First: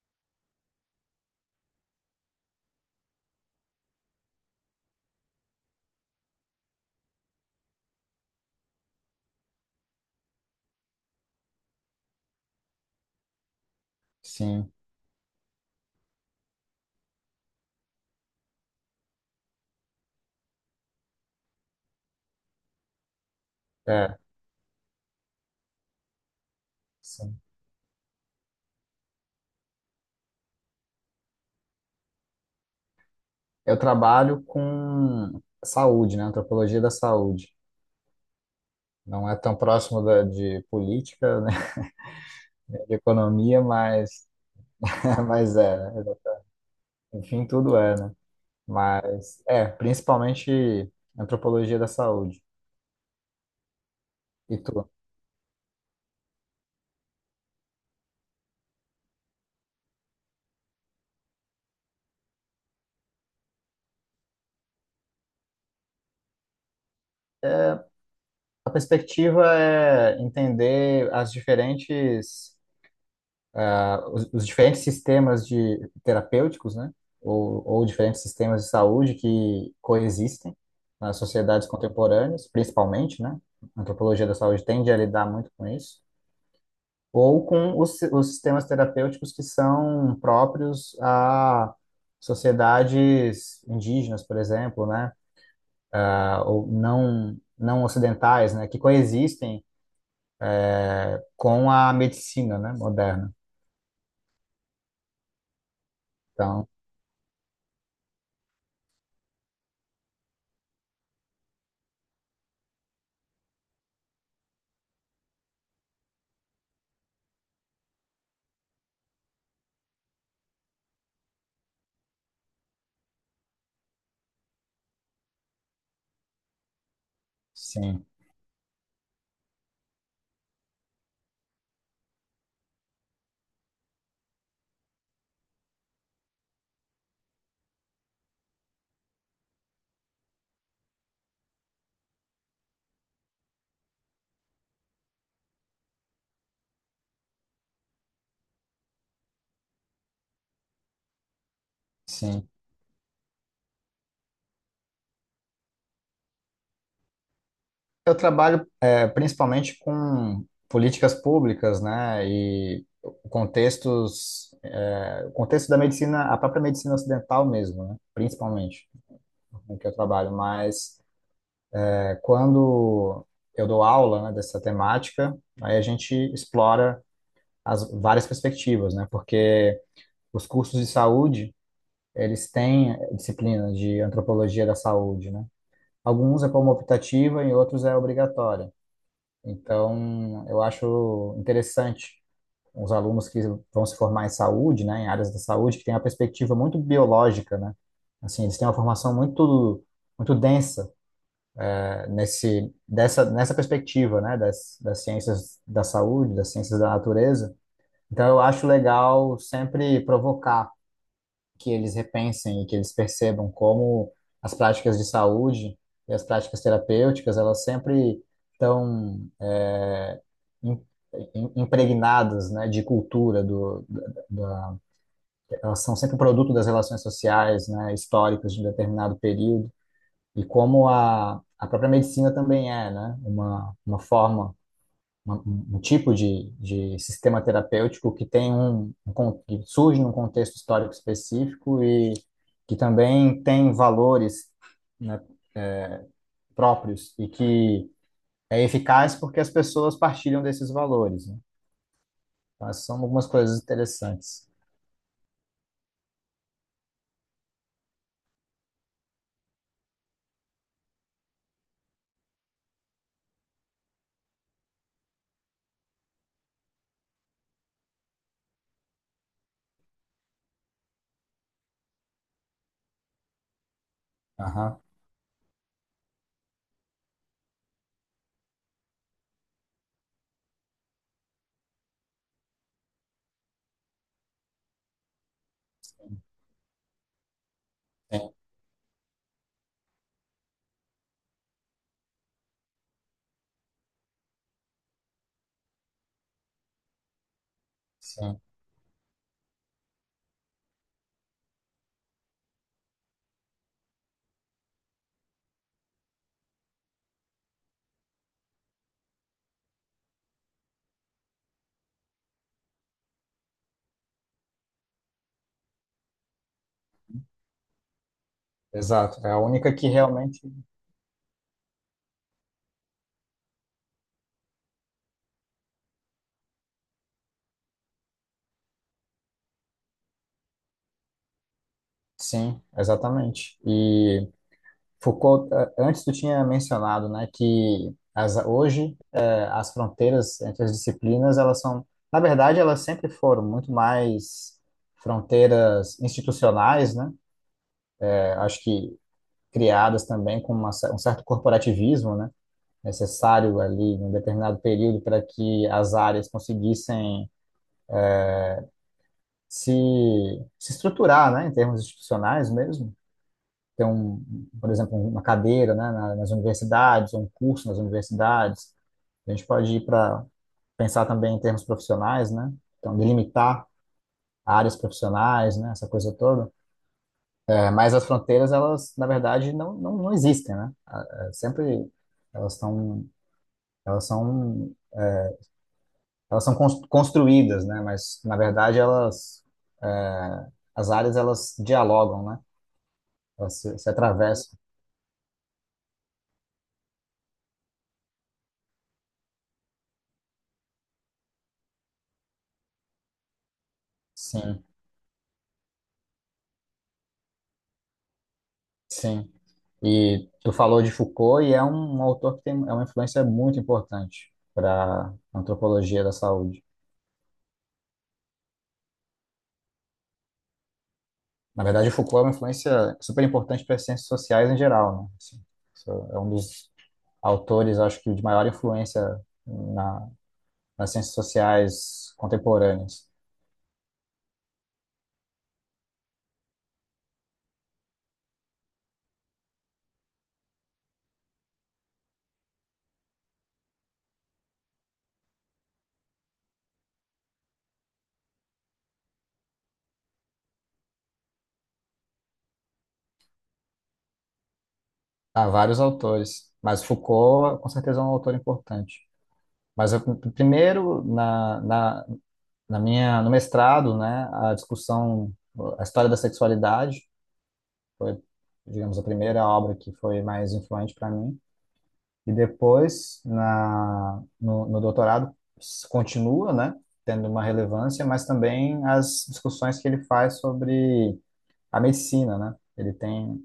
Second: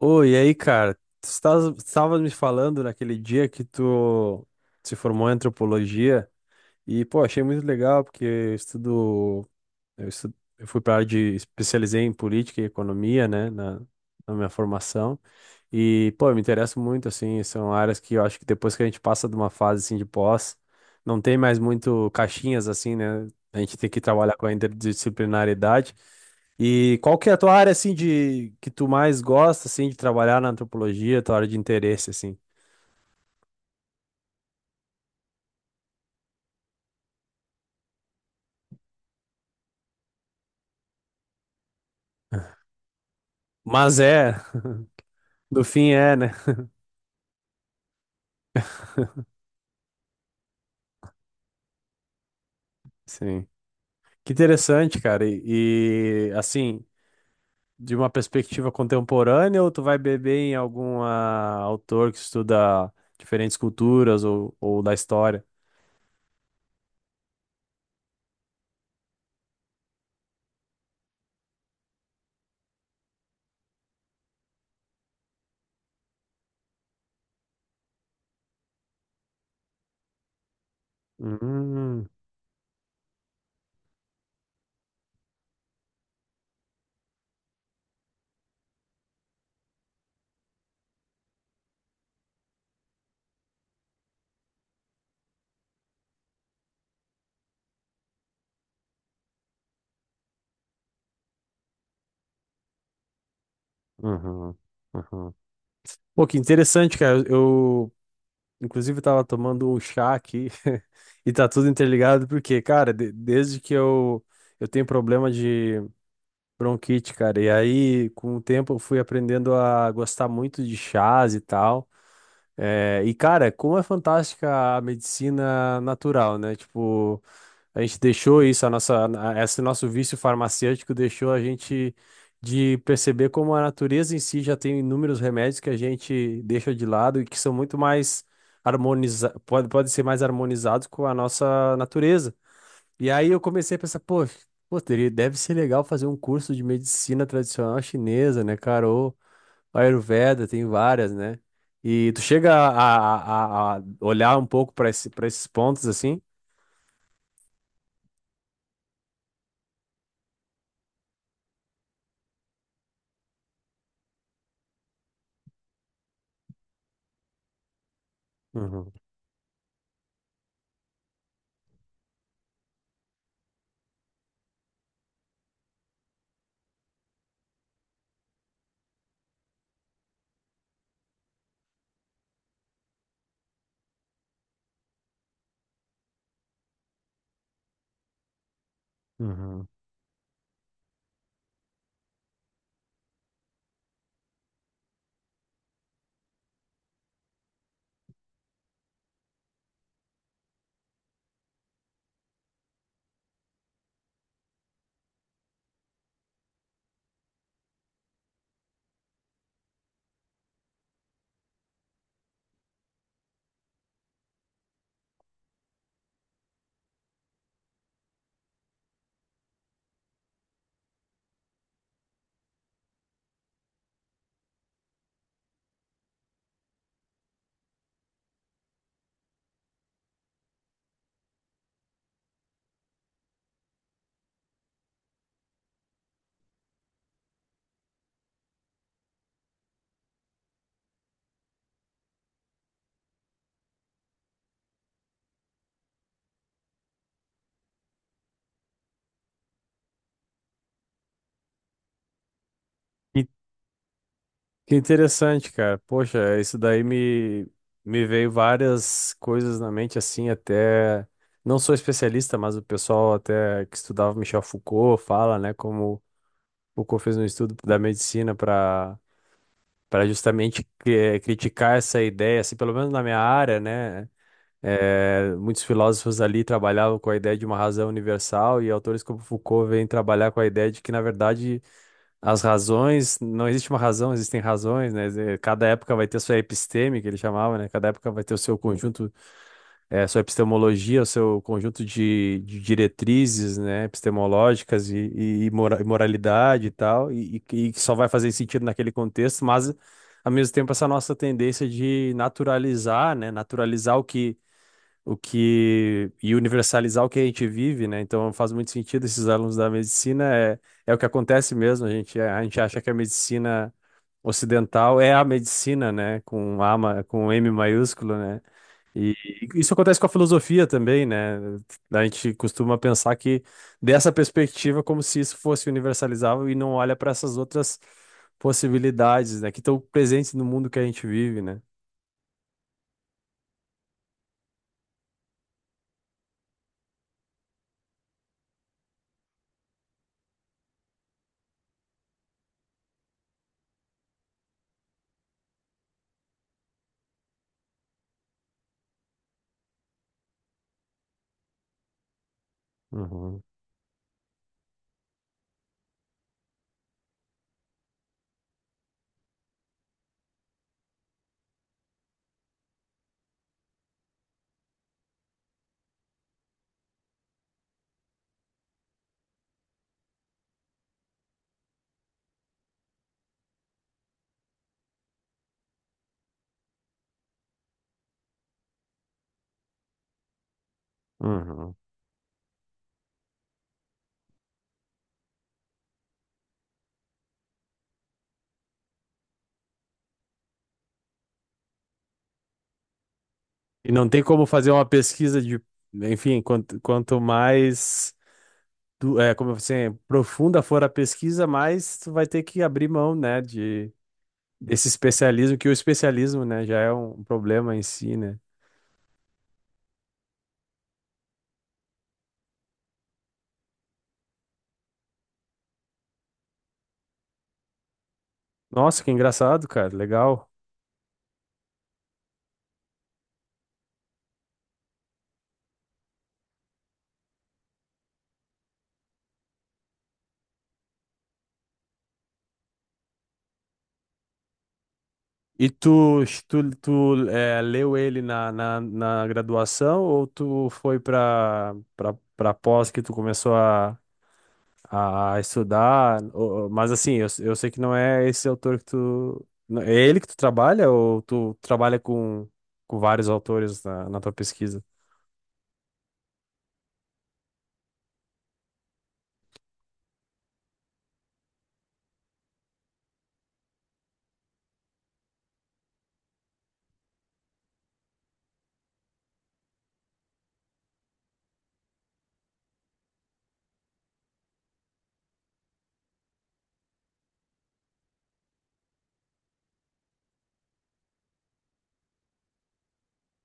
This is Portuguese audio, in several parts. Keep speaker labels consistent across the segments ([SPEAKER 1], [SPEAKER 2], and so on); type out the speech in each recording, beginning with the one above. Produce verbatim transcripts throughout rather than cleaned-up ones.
[SPEAKER 1] Oi, e aí, cara? Tu estava me falando naquele dia que tu se formou em antropologia e, pô, achei muito legal porque eu estudo, eu estu- eu fui para área de especializei em política e economia, né, na, na minha
[SPEAKER 2] Sim,
[SPEAKER 1] formação. E, pô, eu me interesso muito, assim, são áreas que eu acho que depois que a gente passa de uma fase, assim, de pós, não tem mais muito caixinhas, assim, né? A gente tem que
[SPEAKER 2] é,
[SPEAKER 1] trabalhar com a interdisciplinaridade. E qual que é a
[SPEAKER 2] sim.
[SPEAKER 1] tua área, assim, de que tu mais gosta, assim, de trabalhar na antropologia, tua área de interesse, assim?
[SPEAKER 2] Eu trabalho com saúde, né? Antropologia da saúde. Não é tão próximo da, de política, né? De economia,
[SPEAKER 1] Mas
[SPEAKER 2] mas,
[SPEAKER 1] é,
[SPEAKER 2] mas
[SPEAKER 1] no
[SPEAKER 2] é.
[SPEAKER 1] fim é,
[SPEAKER 2] né?
[SPEAKER 1] né?
[SPEAKER 2] Enfim, tudo é, né? Mas é, principalmente antropologia da saúde.
[SPEAKER 1] Sim. Que
[SPEAKER 2] E tu?
[SPEAKER 1] interessante, cara. E, e, assim, de uma perspectiva contemporânea ou tu vai beber em algum ah, autor que estuda diferentes culturas ou, ou da história?
[SPEAKER 2] A perspectiva é entender as diferentes ah, os, os diferentes sistemas de terapêuticos, né, ou, ou diferentes sistemas de saúde que coexistem nas sociedades
[SPEAKER 1] Hum,
[SPEAKER 2] contemporâneas, principalmente, né, a antropologia da saúde tende a lidar muito com isso, ou com os, si- os sistemas terapêuticos que são próprios a sociedades indígenas, por exemplo, né, ah, ou não não ocidentais, né, que coexistem com a medicina, né, moderna.
[SPEAKER 1] uhum, uhum. Pô, que
[SPEAKER 2] Então,
[SPEAKER 1] interessante, cara. Eu, Inclusive, eu tava tomando um chá aqui e tá tudo interligado, porque, cara, de- desde que eu, eu tenho problema de bronquite, cara, e aí com o tempo eu fui aprendendo a gostar muito de chás e tal. É, e, cara, como é fantástica a medicina natural, né? Tipo. A gente
[SPEAKER 2] sim,
[SPEAKER 1] deixou isso, a nossa, a- esse nosso vício farmacêutico deixou a gente de perceber como a natureza em si já tem inúmeros remédios que a gente deixa de lado e que são muito mais harmonizados, pode, pode ser mais harmonizados com a nossa natureza. E aí eu comecei a pensar, pô, pô, teria- deve ser legal fazer um curso de medicina tradicional chinesa, né, cara? Ou Ayurveda, tem várias, né? E tu
[SPEAKER 2] sim.
[SPEAKER 1] chega a, a- a- a olhar um pouco para esse, para esses pontos assim?
[SPEAKER 2] Eu trabalho eh, principalmente com políticas públicas, né, e contextos, eh, o contexto da medicina, a própria medicina ocidental mesmo, né, principalmente,
[SPEAKER 1] Uhum,
[SPEAKER 2] com que eu trabalho. Mas eh, quando eu dou aula, né, dessa temática, aí a gente explora as várias perspectivas, né, porque os cursos de saúde, eles têm disciplina de antropologia da saúde, né. Alguns é como optativa e outros é obrigatória.
[SPEAKER 1] uhum.
[SPEAKER 2] Então, eu acho interessante os alunos que vão se formar em saúde, né, em áreas da saúde, que têm uma perspectiva muito biológica, né? Assim, eles têm uma formação muito muito densa eh, nesse dessa nessa perspectiva, né, das, das ciências da saúde, das ciências da natureza. Então, eu acho legal sempre provocar que eles repensem e que eles percebam como as práticas de saúde e as práticas terapêuticas, elas sempre estão é, im- im- impregnadas, né, de cultura, do, da, da- elas são sempre produto das relações sociais, né, históricas de um determinado período, e como a, a própria medicina também é, né, uma, uma forma uma- um um tipo de, de sistema terapêutico que tem um, um con- que surge num contexto histórico específico e que também tem valores, né, próprios e que é eficaz porque as pessoas partilham desses valores, né? Então, essas são algumas coisas interessantes.
[SPEAKER 1] Que interessante, cara. Poxa, isso daí me, me veio várias coisas na mente, assim, até. Não sou especialista, mas o pessoal até que estudava Michel Foucault fala, né, como Foucault fez um estudo da medicina para para justamente eh, criticar essa ideia, assim, pelo menos na minha área, né?
[SPEAKER 2] Aham.
[SPEAKER 1] eh, muitos filósofos ali trabalhavam com a ideia de uma razão universal e autores como Foucault vêm trabalhar com a ideia de que, na verdade, as razões, não existe uma razão, existem razões, né? Eh, Cada época vai ter sua episteme, que ele chamava, né? Cada época vai ter
[SPEAKER 2] Sim,
[SPEAKER 1] o seu conjunto, eh, sua epistemologia, o seu conjunto de, de diretrizes, né? Epistemológicas e, e, e mora- e moralidade e tal, e, e que só vai fazer
[SPEAKER 2] sim,
[SPEAKER 1] sentido naquele contexto, mas, ao mesmo tempo, essa nossa tendência de naturalizar, né? Naturalizar o que o que e universalizar o que a gente vive, né? Então faz muito sentido esses alunos da medicina é, é o que acontece mesmo. A gente a gente acha que a medicina ocidental é a medicina, né? Com A ma- com M maiúsculo, né? E
[SPEAKER 2] exato. É a
[SPEAKER 1] e isso
[SPEAKER 2] única que
[SPEAKER 1] acontece com a
[SPEAKER 2] realmente.
[SPEAKER 1] filosofia também, né? A gente costuma pensar que dessa perspectiva como se isso fosse universalizável e não olha para essas outras possibilidades, né? Que estão presentes no mundo que a gente vive, né?
[SPEAKER 2] Sim, exatamente. E Foucault, eh, antes tu tinha mencionado, né, que as, hoje as fronteiras entre as disciplinas, elas são, na verdade, elas sempre foram muito mais fronteiras institucionais, né? É, acho que criadas também com uma cer- um certo corporativismo, né?
[SPEAKER 1] Uhum,
[SPEAKER 2] Necessário ali em um determinado período para que as áreas conseguissem se, se estruturar, né? Em termos institucionais mesmo. Ter um, por exemplo, uma cadeira, né? na- Nas universidades, um curso nas universidades. A gente pode ir para pensar também em termos profissionais, né? Então, delimitar áreas profissionais, né, essa coisa toda. É, mas as fronteiras, elas, na verdade, não, não, não existem, né? Ah, é,
[SPEAKER 1] uhum.
[SPEAKER 2] sempre elas estão, elas são, elas são cons- construídas, né? Mas, na verdade, elas, é, as áreas, elas dialogam, né? Elas se,
[SPEAKER 1] E
[SPEAKER 2] se
[SPEAKER 1] não tem como
[SPEAKER 2] atravessam.
[SPEAKER 1] fazer uma pesquisa de, enfim, quanto, quanto mais du- é, como assim, profunda for a pesquisa, mais tu vai ter que abrir mão, né, de
[SPEAKER 2] Sim,
[SPEAKER 1] desse especialismo, que o especialismo, né, já é um problema em si, né?
[SPEAKER 2] sim. E tu falou de Foucault e é um, um autor que tem, é uma influência muito importante para a antropologia da saúde.
[SPEAKER 1] Nossa, que engraçado, cara, legal.
[SPEAKER 2] Na verdade, o Foucault é uma influência super importante para as ciências sociais em geral, né? Assim, isso é um dos autores, acho que, de maior influência na, nas ciências sociais contemporâneas.
[SPEAKER 1] E tu, tu, tu é, leu ele na, na, na graduação ou tu foi para para pós que tu começou a, a estudar, o- o- mas assim, eu, eu sei que não é esse autor que tu. não- É ele que tu trabalha ou tu trabalha com, com vários autores na, na tua pesquisa?
[SPEAKER 2] Há vários autores, mas Foucault, com certeza, é um autor importante. Mas eu, primeiro, na, na, na minha, no mestrado, né, a discussão, a História da Sexualidade foi, digamos, a primeira obra que foi mais influente para mim. E depois, na, no, no doutorado, s- continua, né, tendo uma relevância, mas também as discussões que ele faz sobre a medicina, né? Ele tem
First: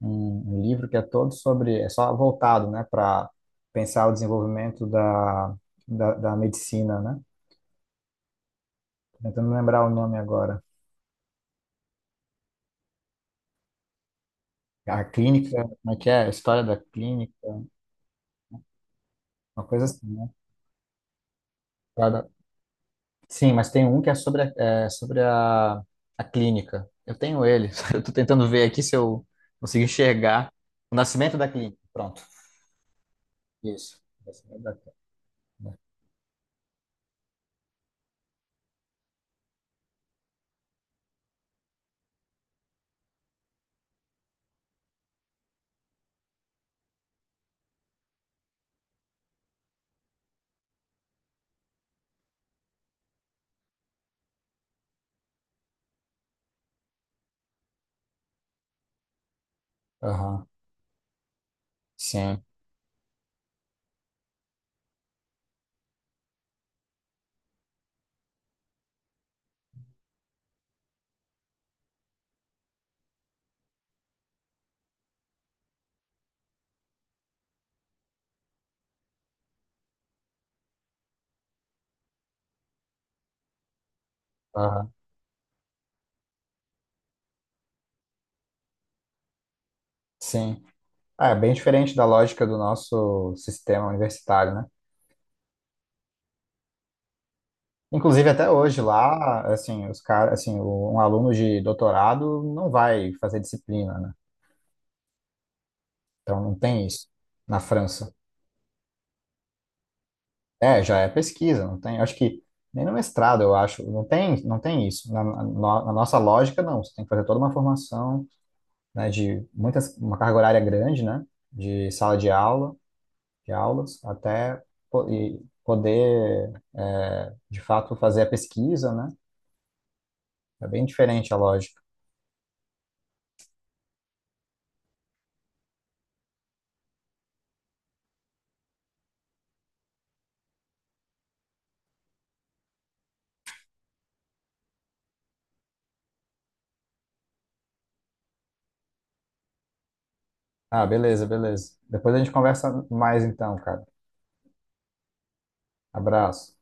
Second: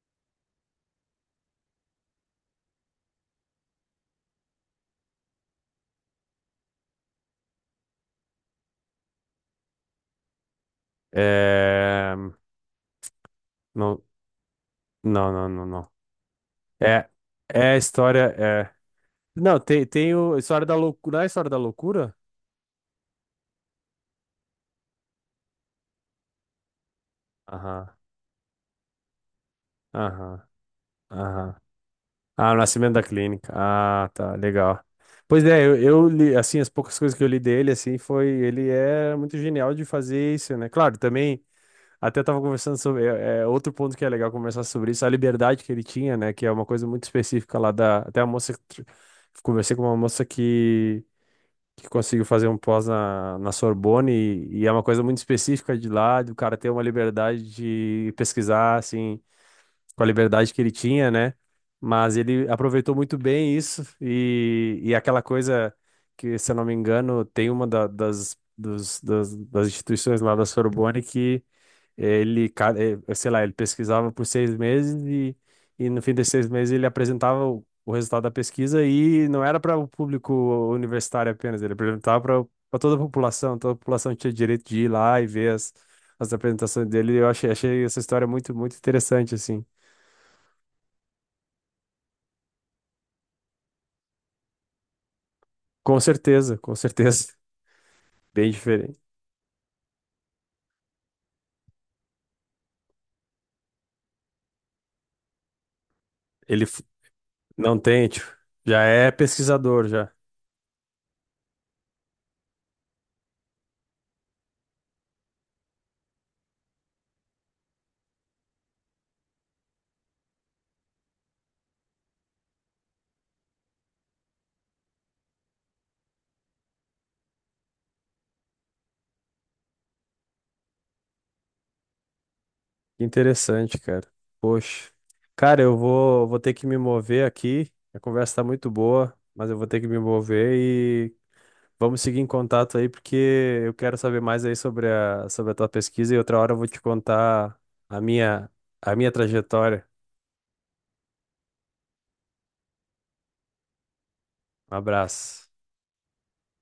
[SPEAKER 2] um, um livro que é todo sobre, é só voltado, né, para pensar o desenvolvimento da, da, da medicina, né? Tô Tentando lembrar o nome agora.
[SPEAKER 1] É... Não,
[SPEAKER 2] A
[SPEAKER 1] não, não,
[SPEAKER 2] clínica,
[SPEAKER 1] não, não.
[SPEAKER 2] como é que é? A história da
[SPEAKER 1] É,
[SPEAKER 2] clínica,
[SPEAKER 1] é a história. É... Não,
[SPEAKER 2] uma coisa
[SPEAKER 1] tem,
[SPEAKER 2] assim,
[SPEAKER 1] tem o História da Loucura. Não é a História da Loucura?
[SPEAKER 2] né? Sim, mas tem um que é sobre a, é, sobre a, a clínica. Eu tenho ele.
[SPEAKER 1] Aham,
[SPEAKER 2] Eu tô tentando ver aqui se eu consigo
[SPEAKER 1] aham,
[SPEAKER 2] enxergar o nascimento da
[SPEAKER 1] aham.
[SPEAKER 2] clínica. Pronto.
[SPEAKER 1] Ah, o Nascimento da Clínica.
[SPEAKER 2] Isso.
[SPEAKER 1] Ah,
[SPEAKER 2] O
[SPEAKER 1] tá,
[SPEAKER 2] Nascimento da
[SPEAKER 1] legal.
[SPEAKER 2] clínica.
[SPEAKER 1] Pois é,
[SPEAKER 2] né?
[SPEAKER 1] eu, eu li, assim, as poucas coisas que eu li dele, assim, foi, ele é muito genial de fazer isso, né? Claro, também. Até tava conversando sobre. É, é, outro ponto que é legal conversar sobre isso, a liberdade que ele tinha, né? Que é uma coisa muito específica lá da. Até a moça que tr- conversei com uma moça que, que conseguiu fazer um pós na, na Sorbonne, e, e é uma coisa muito específica de lá, do cara ter uma liberdade de pesquisar, assim, com a
[SPEAKER 2] Aham.
[SPEAKER 1] liberdade que ele tinha, né? Mas
[SPEAKER 2] Sim.
[SPEAKER 1] ele aproveitou muito bem isso, e, e aquela coisa que, se eu não me engano, tem uma da- das, dos, das, das instituições lá da Sorbonne que ele, ca- eh, sei lá, ele pesquisava por seis meses e, e no fim desses seis meses ele apresentava o, o resultado da pesquisa e não era para o público universitário apenas, ele apresentava para toda a população, toda a população tinha direito de ir
[SPEAKER 2] Aham.
[SPEAKER 1] lá e ver as, as apresentações dele. Eu achei, achei essa história muito, muito interessante, assim.
[SPEAKER 2] Sim. Ah, é bem diferente da lógica do nosso sistema universitário, né?
[SPEAKER 1] Com certeza, com certeza.
[SPEAKER 2] Inclusive, até
[SPEAKER 1] Bem
[SPEAKER 2] hoje
[SPEAKER 1] diferente.
[SPEAKER 2] lá, assim, os caras, assim, o- um aluno de doutorado não vai fazer disciplina, né? Então, não
[SPEAKER 1] Ele f-
[SPEAKER 2] tem isso na
[SPEAKER 1] não tem,
[SPEAKER 2] França.
[SPEAKER 1] tipo, já é pesquisador, já.
[SPEAKER 2] É, já é pesquisa, não tem. Acho que nem no mestrado, eu acho, não tem, não tem isso. Na, na- na nossa lógica, não. Você tem que fazer toda uma formação, né, de muitas, uma carga horária grande, né, de sala de aula, de aulas, até po- e poder, é, de fato, fazer a pesquisa, né? É bem diferente a lógica.
[SPEAKER 1] Que interessante, cara. Poxa. Cara, eu vou, vou ter que me mover aqui. A conversa tá muito boa, mas eu vou ter que me mover e vamos seguir em contato aí, porque eu quero saber mais aí sobre a, sobre a tua pesquisa e outra hora eu vou te contar a minha, a minha trajetória.
[SPEAKER 2] Ah, beleza, beleza. Depois a gente conversa mais então, cara.
[SPEAKER 1] Um abraço.
[SPEAKER 2] Abraço.